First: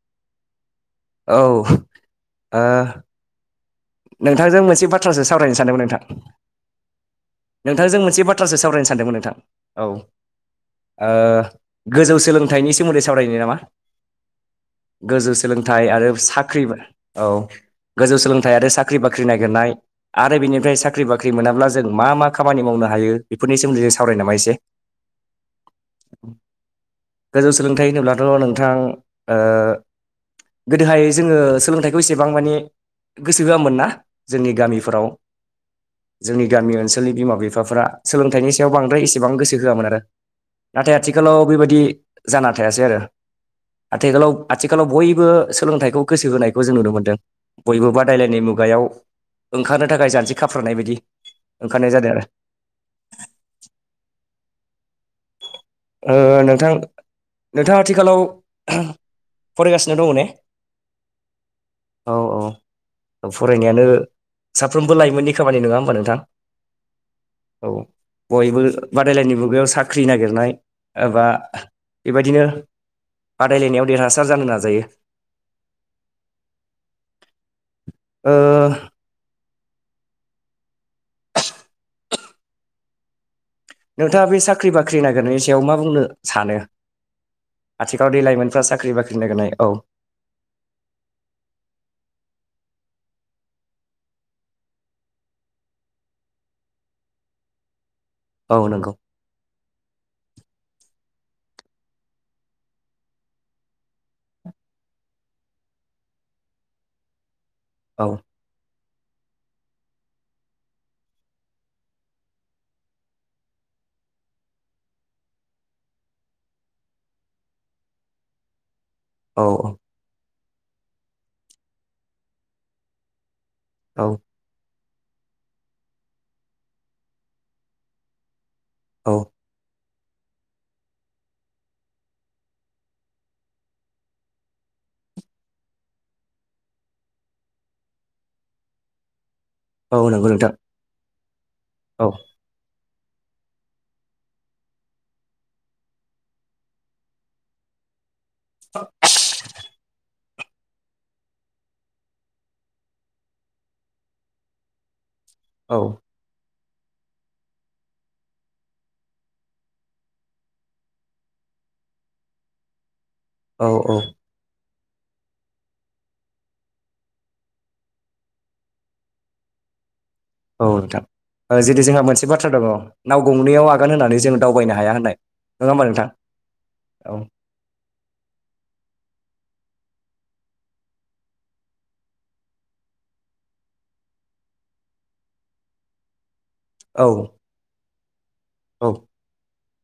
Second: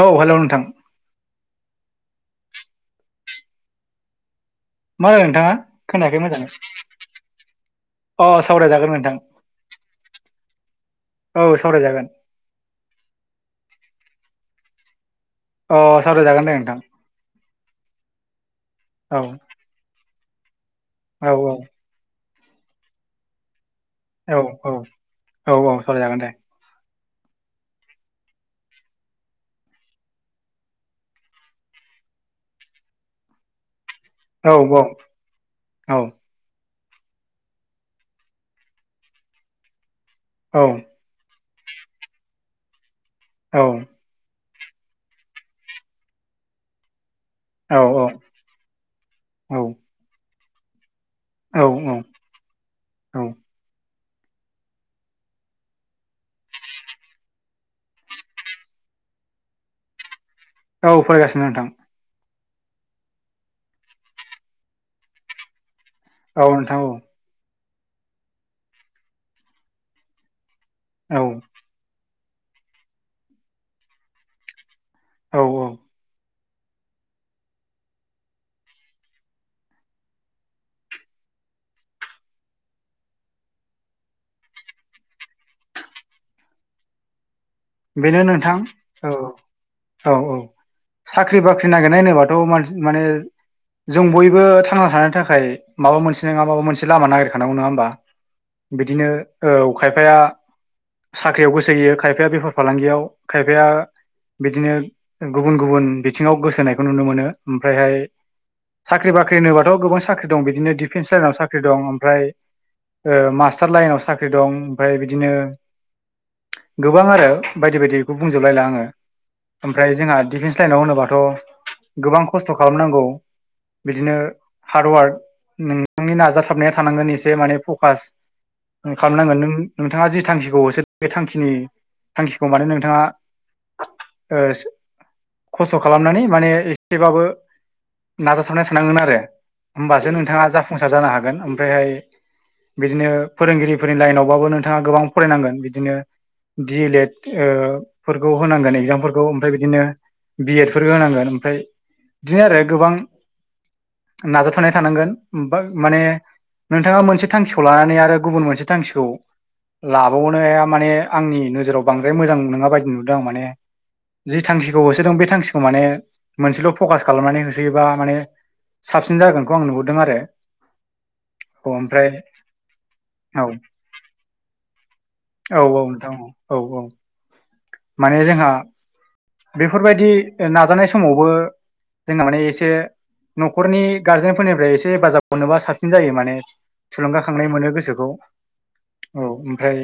औ हेलौ नोंथां। औ ओ। नोंथांजों मोनसे मा होनो बाथ्रासो नोंथाङा सावरायनो सानदोंमोन नोंथां। खोनायाखै मोजाङै नोंथांजों मोनसे अ बाथ्रासो सावरायनो सावरायजागोन सानदोंमोन नोंथां औ। ओ औ सावरायजागोन गोजौ सोलोंथाइनि सोमोन्दै सावरायनो नामा। गोजौ अ सोलोंथाइ आरो सावरायजागोन दे साख्रि नोंथां औ गोजौ सोलोंथाइ आरो साख्रि औ बाख्रि नागिरनाय। आरो बेनिफ्राय साख्रि औ बाख्रि मोनाब्ला जों मा मा खामानि मावनो हायो बेफोरनि सोमोन्दै जों। सावरायनो नामा औ एसे औ औ औ सावरायजागोन दे। गोजौ सोलोंथाइ होनोब्लाथ' नोंथां ओ। गोदोहाय जोङो सोलोंथाइखौ एसेबां माने। गोसो होआमोन ना जोंनि औ गामिफोराव औ जोंनि गामि ओनसोल। आगोलनि बिमा बिफाफोरा सोलोंथाइनि सायाव बांद्राय इसेबां गोसो होआमोनोन आरो औ नाथाय आथिलाव बेबायद। बिदि जाना थायासै आरो औ आथिखालाव। आथिखालाव बयबो सोलोंथाइखौ गोसो होनायखौ जों नुनो मोनदों। औ बयबो बादायलायनाय मुगायाव ओंखारनो थाखाय जानजि खाफ्रानाय बायदि। औ ओंखारनाय जादों आरो। ओ नोंथां नोंथाङा आथिखालाव फरायगासिनो दङ ने? औ फरायगासिनो नोंथां। औ औ औ फरायनायानो साफ्रोमबो लाइमोननि खामानि नोङा ओमबा नोंग। औ नोंथां औ। औ बयबो बादायलायनाय मुगायाव साख्रि नागिरनाय औ एबा। बेबायदिनो बादायलायनायाव देरहासार जानो नाजायो। औ औ। ओ। नोंथाङा बे साख्रि बाख्रि नागिरनायनि सायाव मा बुंनो सानो। आथिखालाव बेनो दै नोंथां लाइमोनफ्रा साख्रि औ बाख्रि नागिरनाय औ। औ औ साख्रि बाख्रि नागिरनाय होनोबाथ'मानसि माने। जों बयबो थांना थानायनि थाखाय माबा मोनसे नङा माबा मोनसे लामा नागिरखांनांगौ नङा होमबा। औ नंगौ बिदिनो औ खायफाया साख्रियाव गोसो होयो खायफाया बेफारफ। फालांगियाव खायफाया बिदिनो गुबुन गुबुन बिथिङाव गोसो होनायखौ नुनो मोनो। ओमफ्रायहाय। औ साख्रि बाख्रि होनोबाथ' गोबां साख्रि दं बिदिनो डिफेन्स लाइनाव साख्रि दं ओमफ्राय। मास्टार लाइनाव साख्रि दं ओमफाय बिदिनो गोबां आरो बायदि बायदिखौ बुंजोबलायला आङो औ ओमफ्राय जोंहा डिफेन्स नाव होनोबाथ' गोबां खस्थ' खालामनांगौ औ बिदिनो हार्डवार्क नोंथांनि नाजाथाबनाया थानांगोन एसे माने फकास औ खालामनांगोन नों नोंथाङा जि थांखिखौ होसो बे थांखिनि थांखिखौ माने नोंथाङा खस्थ' खालामनानै माने एसेबाबो नाजाथाबनाया थानांगोन आरो होमबासो औ नंगौ नोंथाङा नोंथां जाफुंसार जानो हागोन ओमफ्रायहाय औ बिदिनो फोरोंगिरिफोरनि लाइनावबाबो नोंथाङा गोबां फरायनांगोन बिदिनो डि ए लेड फोरखौ होनांगोन एगजामफोरखौ ओमफ्राय बिदिनो बिएडफोर होनांगोन ओमफ्राय बिदिनो आरो गोबां नाजाथानाय थानांगोन औ [unintelligible] माने नोंथाङा मोनसे थांखिखौ लानानै आरो गुबुन मोनसे थांखिखौ लाबावनाया माने आंनि नोजोराव बांद्राय मोजां नोङा बायदि नुदों आं माने औ औ जि थांखि खौ होसोदों बे थांखिखौ माने मोनसेल' फकास खालामनानै होसोयोबा माने साबसिन जागोनखौ आं नुहुरदों आरो औ नोंथां औ जेरै जोंहा ओमफ्राय मोनसे बाथ्रा दङ नाव औ गंनैयाव आगान होननानै जों दावबायनो हाया होननाय औ नङा औ होमबा नोंथां औ औ माने जोंहा बेफोरबायदि नाजानाय समावबो जोंना माने एसे न'खरनि गारजेनफोरनिफ्राय एसे हेफाजाबाव मोननोबा साबसिन जायो माने औ थुलुंगाखांनाय मोनो गोसोखौ औ ओमफ्राय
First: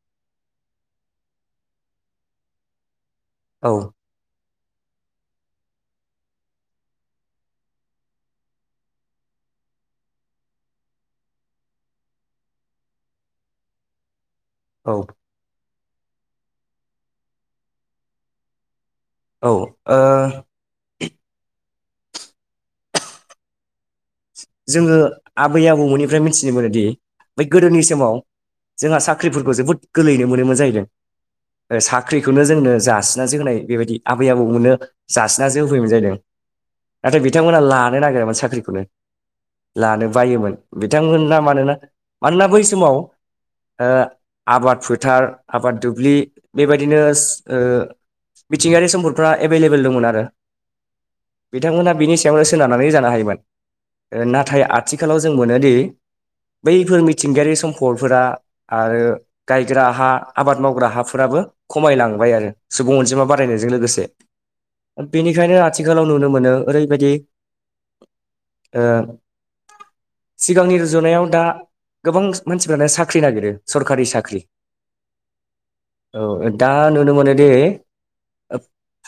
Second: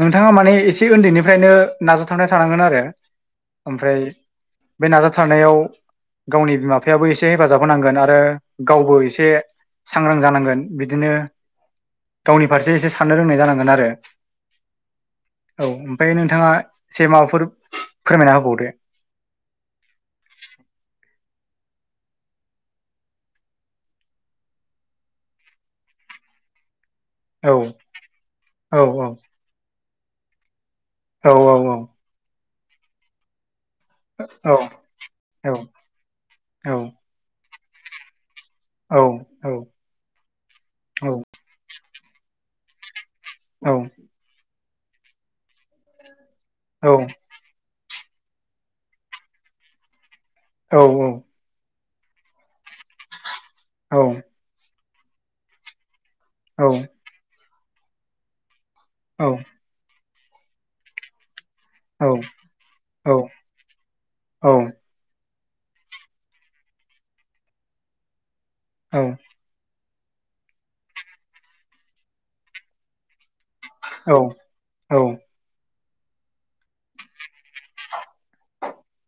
नोंथाङा माने एसे उन्दैनिफ्रायनो नाजा थारनाय थानांगोन आरो औ ओमफ्राय बे नाजाथारनायाव गावनि बिमा बिफायाबो एसे हेफाजाब होनांगोन आरो गावबो एसे सांग्रां जानांगोन बिदिनो गावनि फारसे एसे साननो रोंनाय जानांगोन आरो। औ। औ ओमफ्राय नोंथाङा एसे माबाफोर फोरमायना होबावदो। ओ जोङो आबै आबौमोननिफ्राय मिथिनो मोनोदि। बे गोदोनि समाव जोंहा साख्रिफोरखौ जोबोद गोरलैयैनो मोनोमोन जाहैदों। साख्रिखौनो जोंनो जासिनासो होनाय। बेबायदि आबै आबौ मोननो जासिनासो होफैयोमोन जाहैदों नाथाय बिथांमोना लानो नागिरामोन साख्रि। खौनो लानो बायोमोन बिथांमोना मानोना मानोना बै समाव। औ‌। आबाद फोथार आबाद दुब्लि बेबायदिनो। मिथिंगायारि सम्पदफ्रा एभेलेबल दंमोन आरो। औ औ। बिथांमोनहा बिनि सायावनो सोनारनानै जानो हायोमोन। नाथाय आथिखालाव जों मोनोदि बैफोर मिथिंगायारि सम्पदफोरा। आरो गायग्रा हा आबाद मावग्रा हाफोराबो। खमायलांबाय आरो सुबुं अनजिमा बारायनायजों लोगोसे बेनि खायनो आथिखालाव नुनो मोनो ओरैबायदि। सिगांनि रुजुनायाव दा गोबां मानसिफ्रानो साख्रि नागिरो। सरखारि साख्रि औ दा नुनो मोनो दि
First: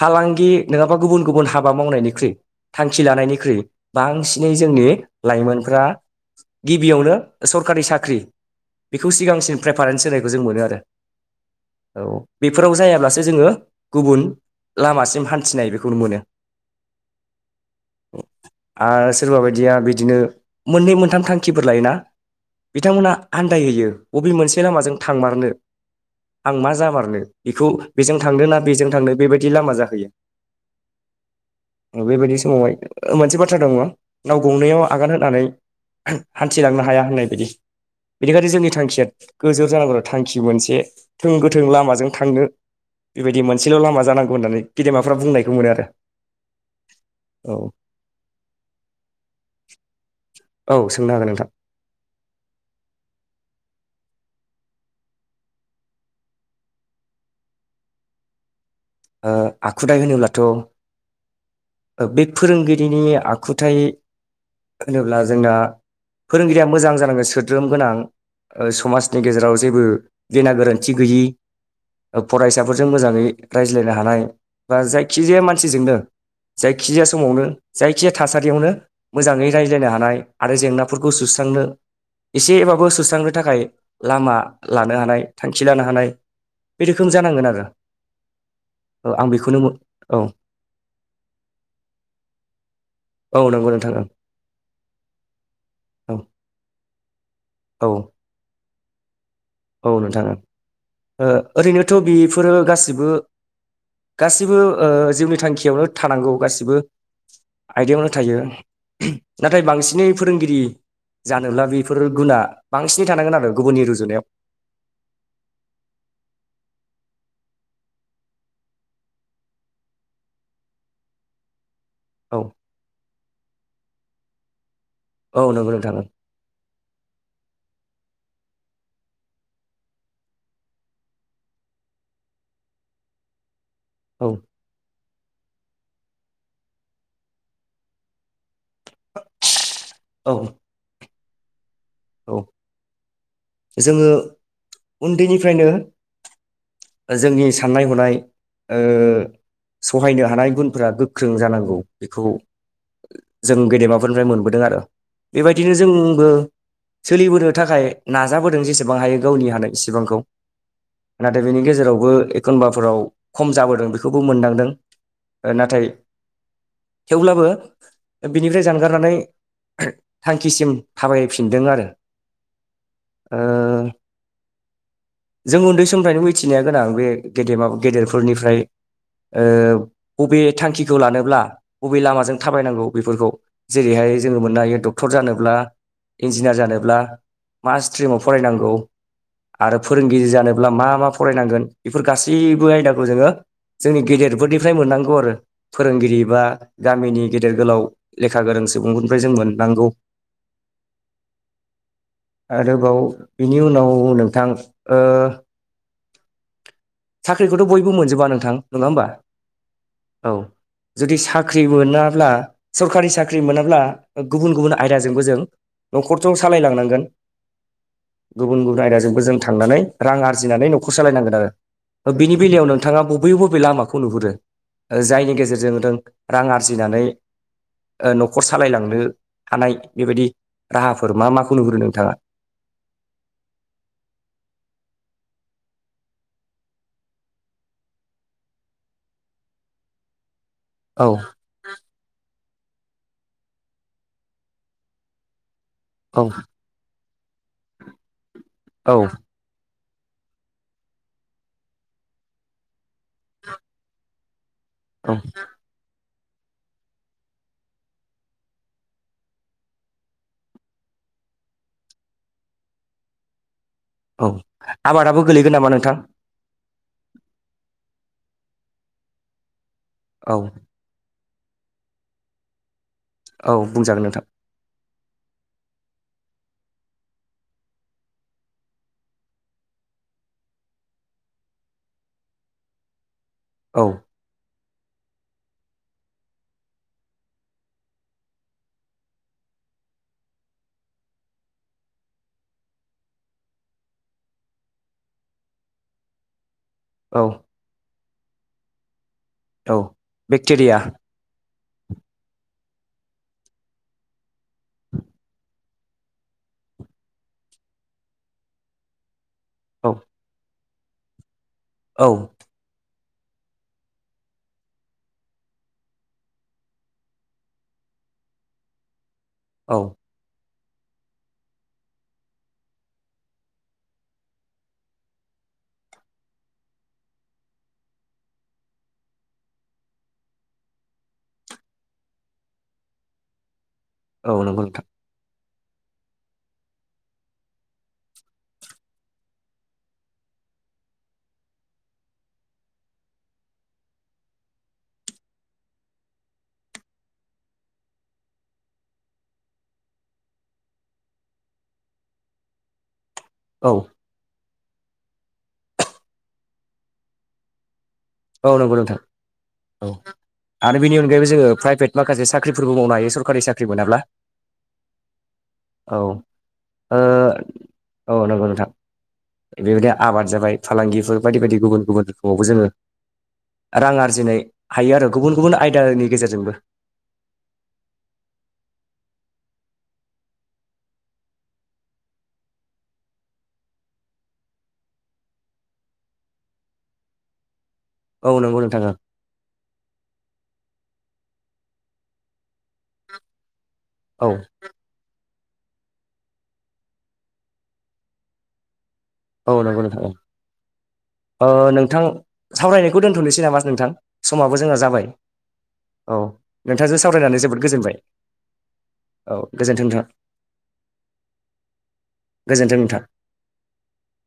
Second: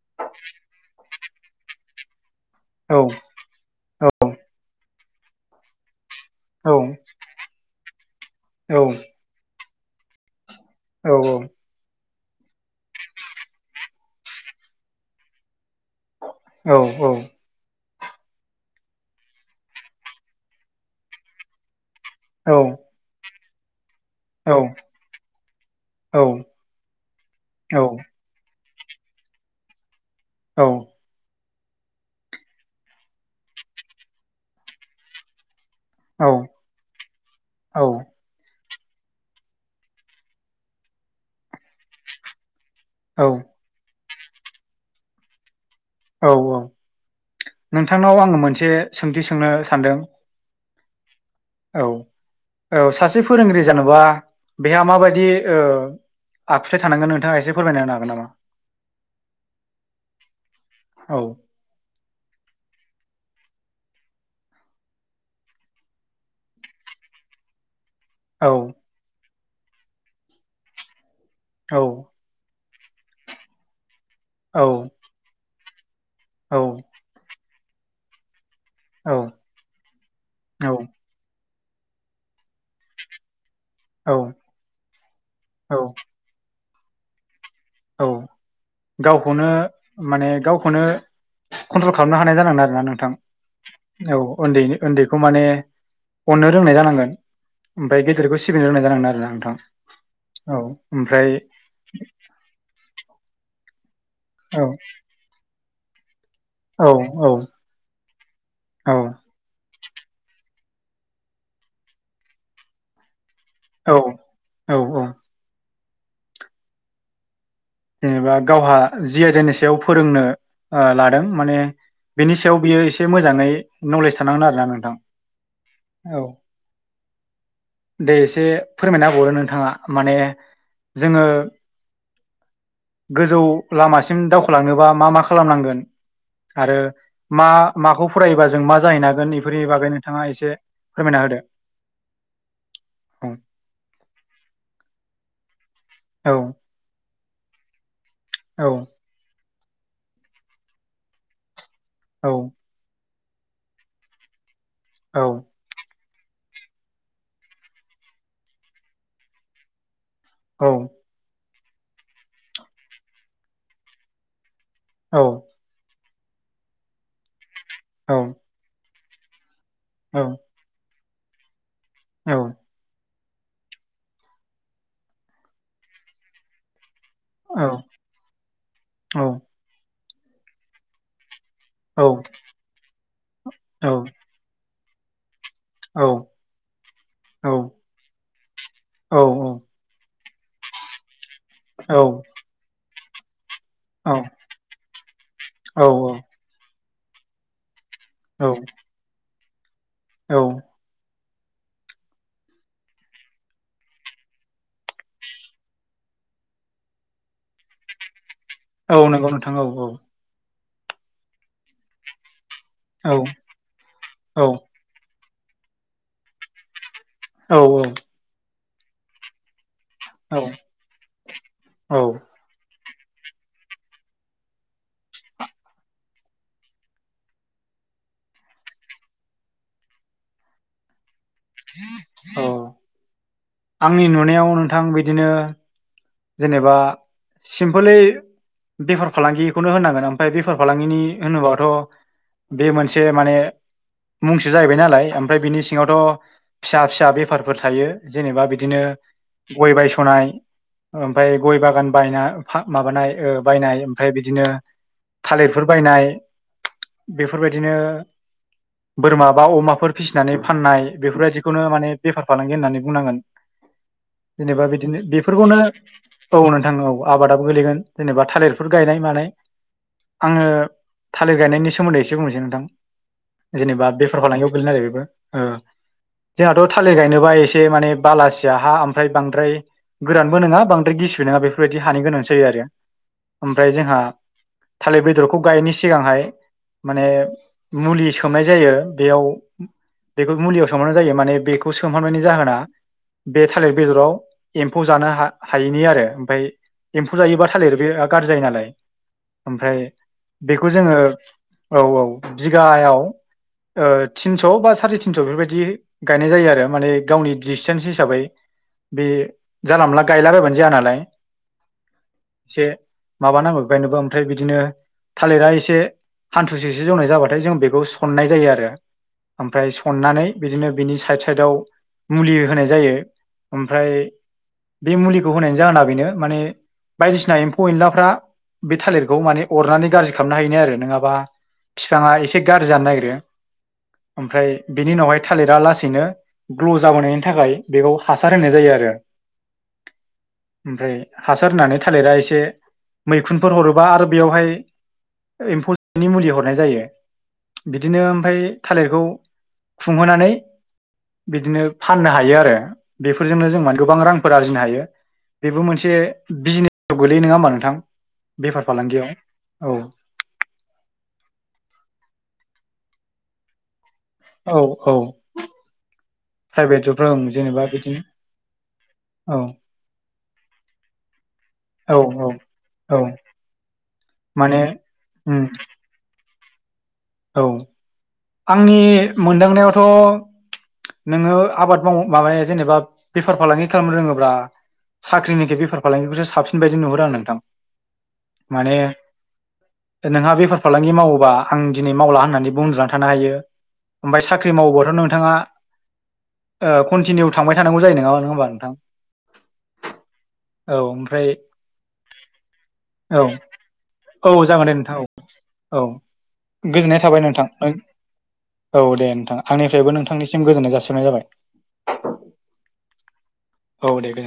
फालांगि नोङाबा गुबुन गुबुन हाबा मावनायनिख्रुइ थांखि लानायनिख्रुइ बांसिन नि लाइमोनफ्रा गिबियावनो सरकारि साख्रि बेखौ सिगांसिन प्रेफारेन्स होनायखौ जों मोनो आरो औ। बेफोराव जायाब्लासो जोङो गुबुन लामासिम हान्थिनाय। बेखौनो मोनो औ औ। आरो सोरबा बायदिया बिदिनो मोननै मोनथाम थांखिफोर लायोना? बिथांमोनहा आन्दायहैयो बबे मोनसे लामाजों थांमारनो। आं मा जामारनो बेखौ बेजों थांदों ना बेजों थांनो बेबायदि लामा जाहैयो। औ बेबायदि समावहाय मोनसे बाथ्रा दं न नाव गंनैयाव आगान होनानै हान्थिलांनो हाया होननाय बायदि औ बेनिखायनो जोंनि थांखिया गोजोर जानांगौ थांखि मोनसे थों गोथों लामाजों थांनो औ बेबायदि मोनसेल' लामा जानांगौ होननानै गेदेमाफ्रा बुंनायखौ मोनो आरो औ नोंथांनाव आङो मोनसे सोंथि सों नो सानदों औ सोंनो हागोन नोंथां औ औ सासे फोरोंगिरि जानोबा बा बेहा मा बायदि ओ आखुथाय थानांगोन नोंथाङा एसे फोरमायना होनो हागोन नामा? ओ आखुथाय होनोब्लाथ' औ। बे फोरोंगिरिनि आखुथाय। होनोब्ला जोंना फोरोंगिरिया मोजां जानांगौ सोद्रोम गोनां। औ ओ समाजनि गेजेराव जेबो गेना गोरोन्थि गैयि औ फरायसाफोरजों मोजाङै रायज्लायनो हानाय औ बा जायखिजाया मानसिजोंनो औ जायखिजाया समावनो जायखिजाया थासारि बायदियावनो मोजाङै रायज्लायनो हानाय आरो औ जेंनाफोरखौ सुस्रांनो एसेबाबो सुस्रांनो थाखाय औ लामा लानो हानाय थांखि औ लानो हानाय। बे रोखोम जानांगोन आरो। औ औ आं गावखौनो बेखौनो औ माने गावखौनो। कन्ट्रल खालामनो हानाय जानांगोन आरो ना नोंथां। औ नंगौ नोंथां औ उन्दै उन्दैखौ माने ओं अननो रोंनाय जानांगोन औ ओमफ्राय गेदेरखौ सि बिनो रोंनांगोन आरोना ओं औ नोंथां ऐं ओ ओरैनोथ' बेफोरो गासिबो गासिबो औ ओ जिउनि थांखियावनो थानांगौ गासिबो औ आयदायावनो थायो औ नाथाय बांसिनै फोरोंगिरि जानोब्ला बेफोर गुना बांसिनै थानांगोन आरो गुबुननि औ रुजुनायाव औ औ जेनेबा गावहा जि आइदानि सायाव फोरोंनो ओ लादों माने बेनि औ सायाव बियो एसे मोजाङै नलेज थानांगोन आरोना नोंथां औ नोंगौ नोंथां ओं औ दे एसे फोरमायना होबावदो नोंथाङा माने जोङो गोजौ लामासिम औ दावखोलांनोबा मा मा खा खालामनांगोन आरो मा माखौ फरायोबा जों मा जाहैनो हागोन एफोरनि बागै नोंथाङा औ एसे फोरमायना होदो औ औ जोङो उन्दैनिफ्रायनो औ जोंनि साननाय हनाय औ ओ सहायनो हानाय गुनफ्रा गोख्रों जानांगौ बेखौ जों गेदेमाफोरनिफ्राय मोनबोदों आरो औ बेबायदिनो जों बो सोलिबोनो थाखाय नाजाबोदों जेसेबां हायो गावनि हानाय इसेबांखौ औ आरो बेनि गेजेरावबो एखनबाफोराव खम जाबोदों बेखौबो मोनदांदों नाथाय थेवब्लाबो औ बिनिफ्राय जानगारनानै औ थांखिसिम थाबायफिनदों आरो औ ओ जों उन्दै समफ्रायनो मिथिनाया गोनां बे गेदेमा औ गेदेरफोरनिफ्राय ओ बबे थांखिखौ लानोब्ला बबे औ लामाजों थाबायनांगौ बेफोरखौ जेरैहाय जोङो मोननो हायो डक्टर जानो ब्ला इजिनियार जानोब्ला मा स्ट्रिमाव फरायनांगौ आरो फोरों गिदिर जानोब्ला मा मा फरायनांगोन बेफोर गासैबो आयदाखौ जोङो जोंनि गेदेरफोरनिफ्राय मोननांगौ आरो औ फोरोंगिरि बा गामिनि गेदेर गोलाव लेखा औ गोरों सुबुंफोरनिफ्राय जों मोननांगौ औ आरोबाव बिनि उनाव नोंथां ओ साख्रिखौथ' बयबो मोनजोबा नोंथां नङा औ होमबा नंगौ नोंथां औ औ जुदि साख्रि मोनाब्ला सरखारि औ साख्रि मोनाब्ला औ गुबुन गुबुन आयदाजोंबो जों न'खरथ सालाय लांनांगोन औ औ गुबुन गुबुन आयदाजोंबो जों थांनानै रां औ आरजिनानै न'खर सालायनांगोन आरो बिनि बेलायावनो नोंथाङा बबे बबे लामाखौ नुहुरो जायनि गेजेरजों नों रां आरजिनानै ओ न'खर सालायलांनो हानाय बेबायदि राहाफोर मा माखौ नुहुरो नोंथाङा औ आंनि नुनायाव नोंथां बिदिनो जेनेबा सिम्पोलै बेफार फालांगिखौनो होनांगोन ओमफ्राय बे बेफार फालांगिनि औ होनोबाथ' बे मोनसे माने मुंसो जाहैबाय नालाय ओमफ्राय बिनि सिङावथ' औ फिसा फिसा बे फारफोर थायो जेनेबा बिदिनो औ गय बायस'नाय ओमफ्राय गय बागान बायना माबानाय बायनाय ओमफाय बिदिनो औ थालेरफोर बायनाय बेफोरबायदिनो बोरमा बा अमाफोर फिसिनानै फाननाय बेफोरबायदिखौनो माने बेफार फालांगि होननानै बुंनांगोन औ जेनेबा बिदिनो आबादाबो गोलैगोन बेफोरखौनो नामा नों औ नोंथां औ आबादाबो गोलैगोन जेनेबा थालिरफोर गायनाय मानाय औ आङो थालिर गायनायनि सोमोन्दै एसे बुंनोसै नोंथां औ जेनेबा बुंजागोन बेफार नोंथां फालांगिआव गोग्लैयो आरो बेबो ओ जोंहाथ' थालिर गायनोबा एसे माने बालासिया हा ओमफ्राय बांद्राय गोरानबो नङा बांद्राय गिसिबो नङा बेफोरबायदि हानि गोनां जायो आरो ओमफ्राय औ जोंहा थालिर बेदरखौ गायिनि सिगांहाय माने मुलि सोमनाय जायो बेयाव बेखौ मुलियाव सोमहरनाय जायो माने बेखौ सोमहरनायनि जाहोना बे थालिर बेदराव एम्फौ जानो हा हायैनि आरो ओमफ्राय एम्फौ औ जायोबा थालिर बे गाज्रि जायो नालाय औ ओमफ्राय बेखौ बेक्टेरिया जोङो औ औ बिगायाव थिनस' बा साराय थिनस' बेफोरबायदि गायनाय जायो आरो माने गावनि डिसटेन्स हिसाबै बे जानला औ मोनला मोनजाया नालाय औ एसे माबानांगौ बायनोबो ओमफ्राय बिदिनो थालिरा एसे हान्थुसेसो जौनाय जाबाथाय जों बेखौ सननाय जायो आरो ओमफ्राय औ सननानै बिदिनो बिनि साइद साइदाव मुलि होनाय जायो ओमफ्राय बे मुलिखौ होनायनि जाहोना बेनो माने बायदिसिना एम्फौ एनलाफ्रा बे थालिरखौ माने अरनानै गाज्रि खालामनो हायोनाय आरो नङाबा बिफाङा एसे गाज्रि जानो नागिरो औ ओमफ्राय नंगौ नोंथां बिनि उनावहाय थालिरा लासेैनो ग्ल' जाबोनायनि थाखाय बेखौ हासार होनाय जायो आरो [inaudible] ओमफ्राय हासार होनानै थालिरा एसे मैखुनफोर हरोबा आरो बेयावहाय एम्फौनि मुलि हरनाय जायो बिदिनो ओमफ्राय थालिरखौ खुंहोनानै बिदिनो फाननो हायो आरो बेफोरजोंनो जों औ गोबां रां आरजिनो हायो बेबो मोनसे बिजनेसाव गोलैयो नङा होमबा नोंथां औ बेफार नंगौ नोंथां फालांगियाव औ आरो बेनि अनगायैबो जोङो प्राइभेट माखासे साख्रिफोरबो मावनो हायो सरकारि साख्रि मोनाब्ला औ औ औ प्राइभेट ओ जबफ्राव ओं जेनेबा बिदिनो औ नंगौ नोंथां औ बेबायदि आबाद जाबाय फालांगिफोर बायदि बायदि गुबुन औ गुबुन औ रोखोमावबो जोङो औ रां आरजिनो माने हायो आरो गुबुन उम गुबुन आयदानि गेजेरजोंबो औ आंनि मोनदांनायावथ' नोङो आबाद माव माबाया जेनेबा बेफार फालांगि खालामनो रोङोब्ला साख्रिनिखि बेफार फालांगिखौसो साबसिन बायदि नुहरो आं नोंथां औ नंगौ माने नोंथां नोंहा बेफार फालांगि मावो ब्ला आं दिनै मावला होननानैबो उन्दुना थानो हायो ओमफ्राय ओं। साख्रि मावोबाथ' नोंथाङा कन्टिनिउ थांबाय थानांगौ जायो नोङा होमबा नोंथां औ नंगौ नोंथां औ ओमफ्राय औ नोंथां सावरायनायखौ औ दोनथ'नोसै नामा नोंथां औ समाबो जागोन दे जोंहा नोंथां औ जाबाय औ गोजोननाय नोंथांजों थाबाय सावरायनानै जोबोद नोंथां गोजोनबाय औ दे औ नोंथां गोजोन्थों आंनिफ्रायबो नोंथां नोंथांनिसिम गोजोननाय जासिननाय जाबाय गोजोन्थों नोंथां औ दे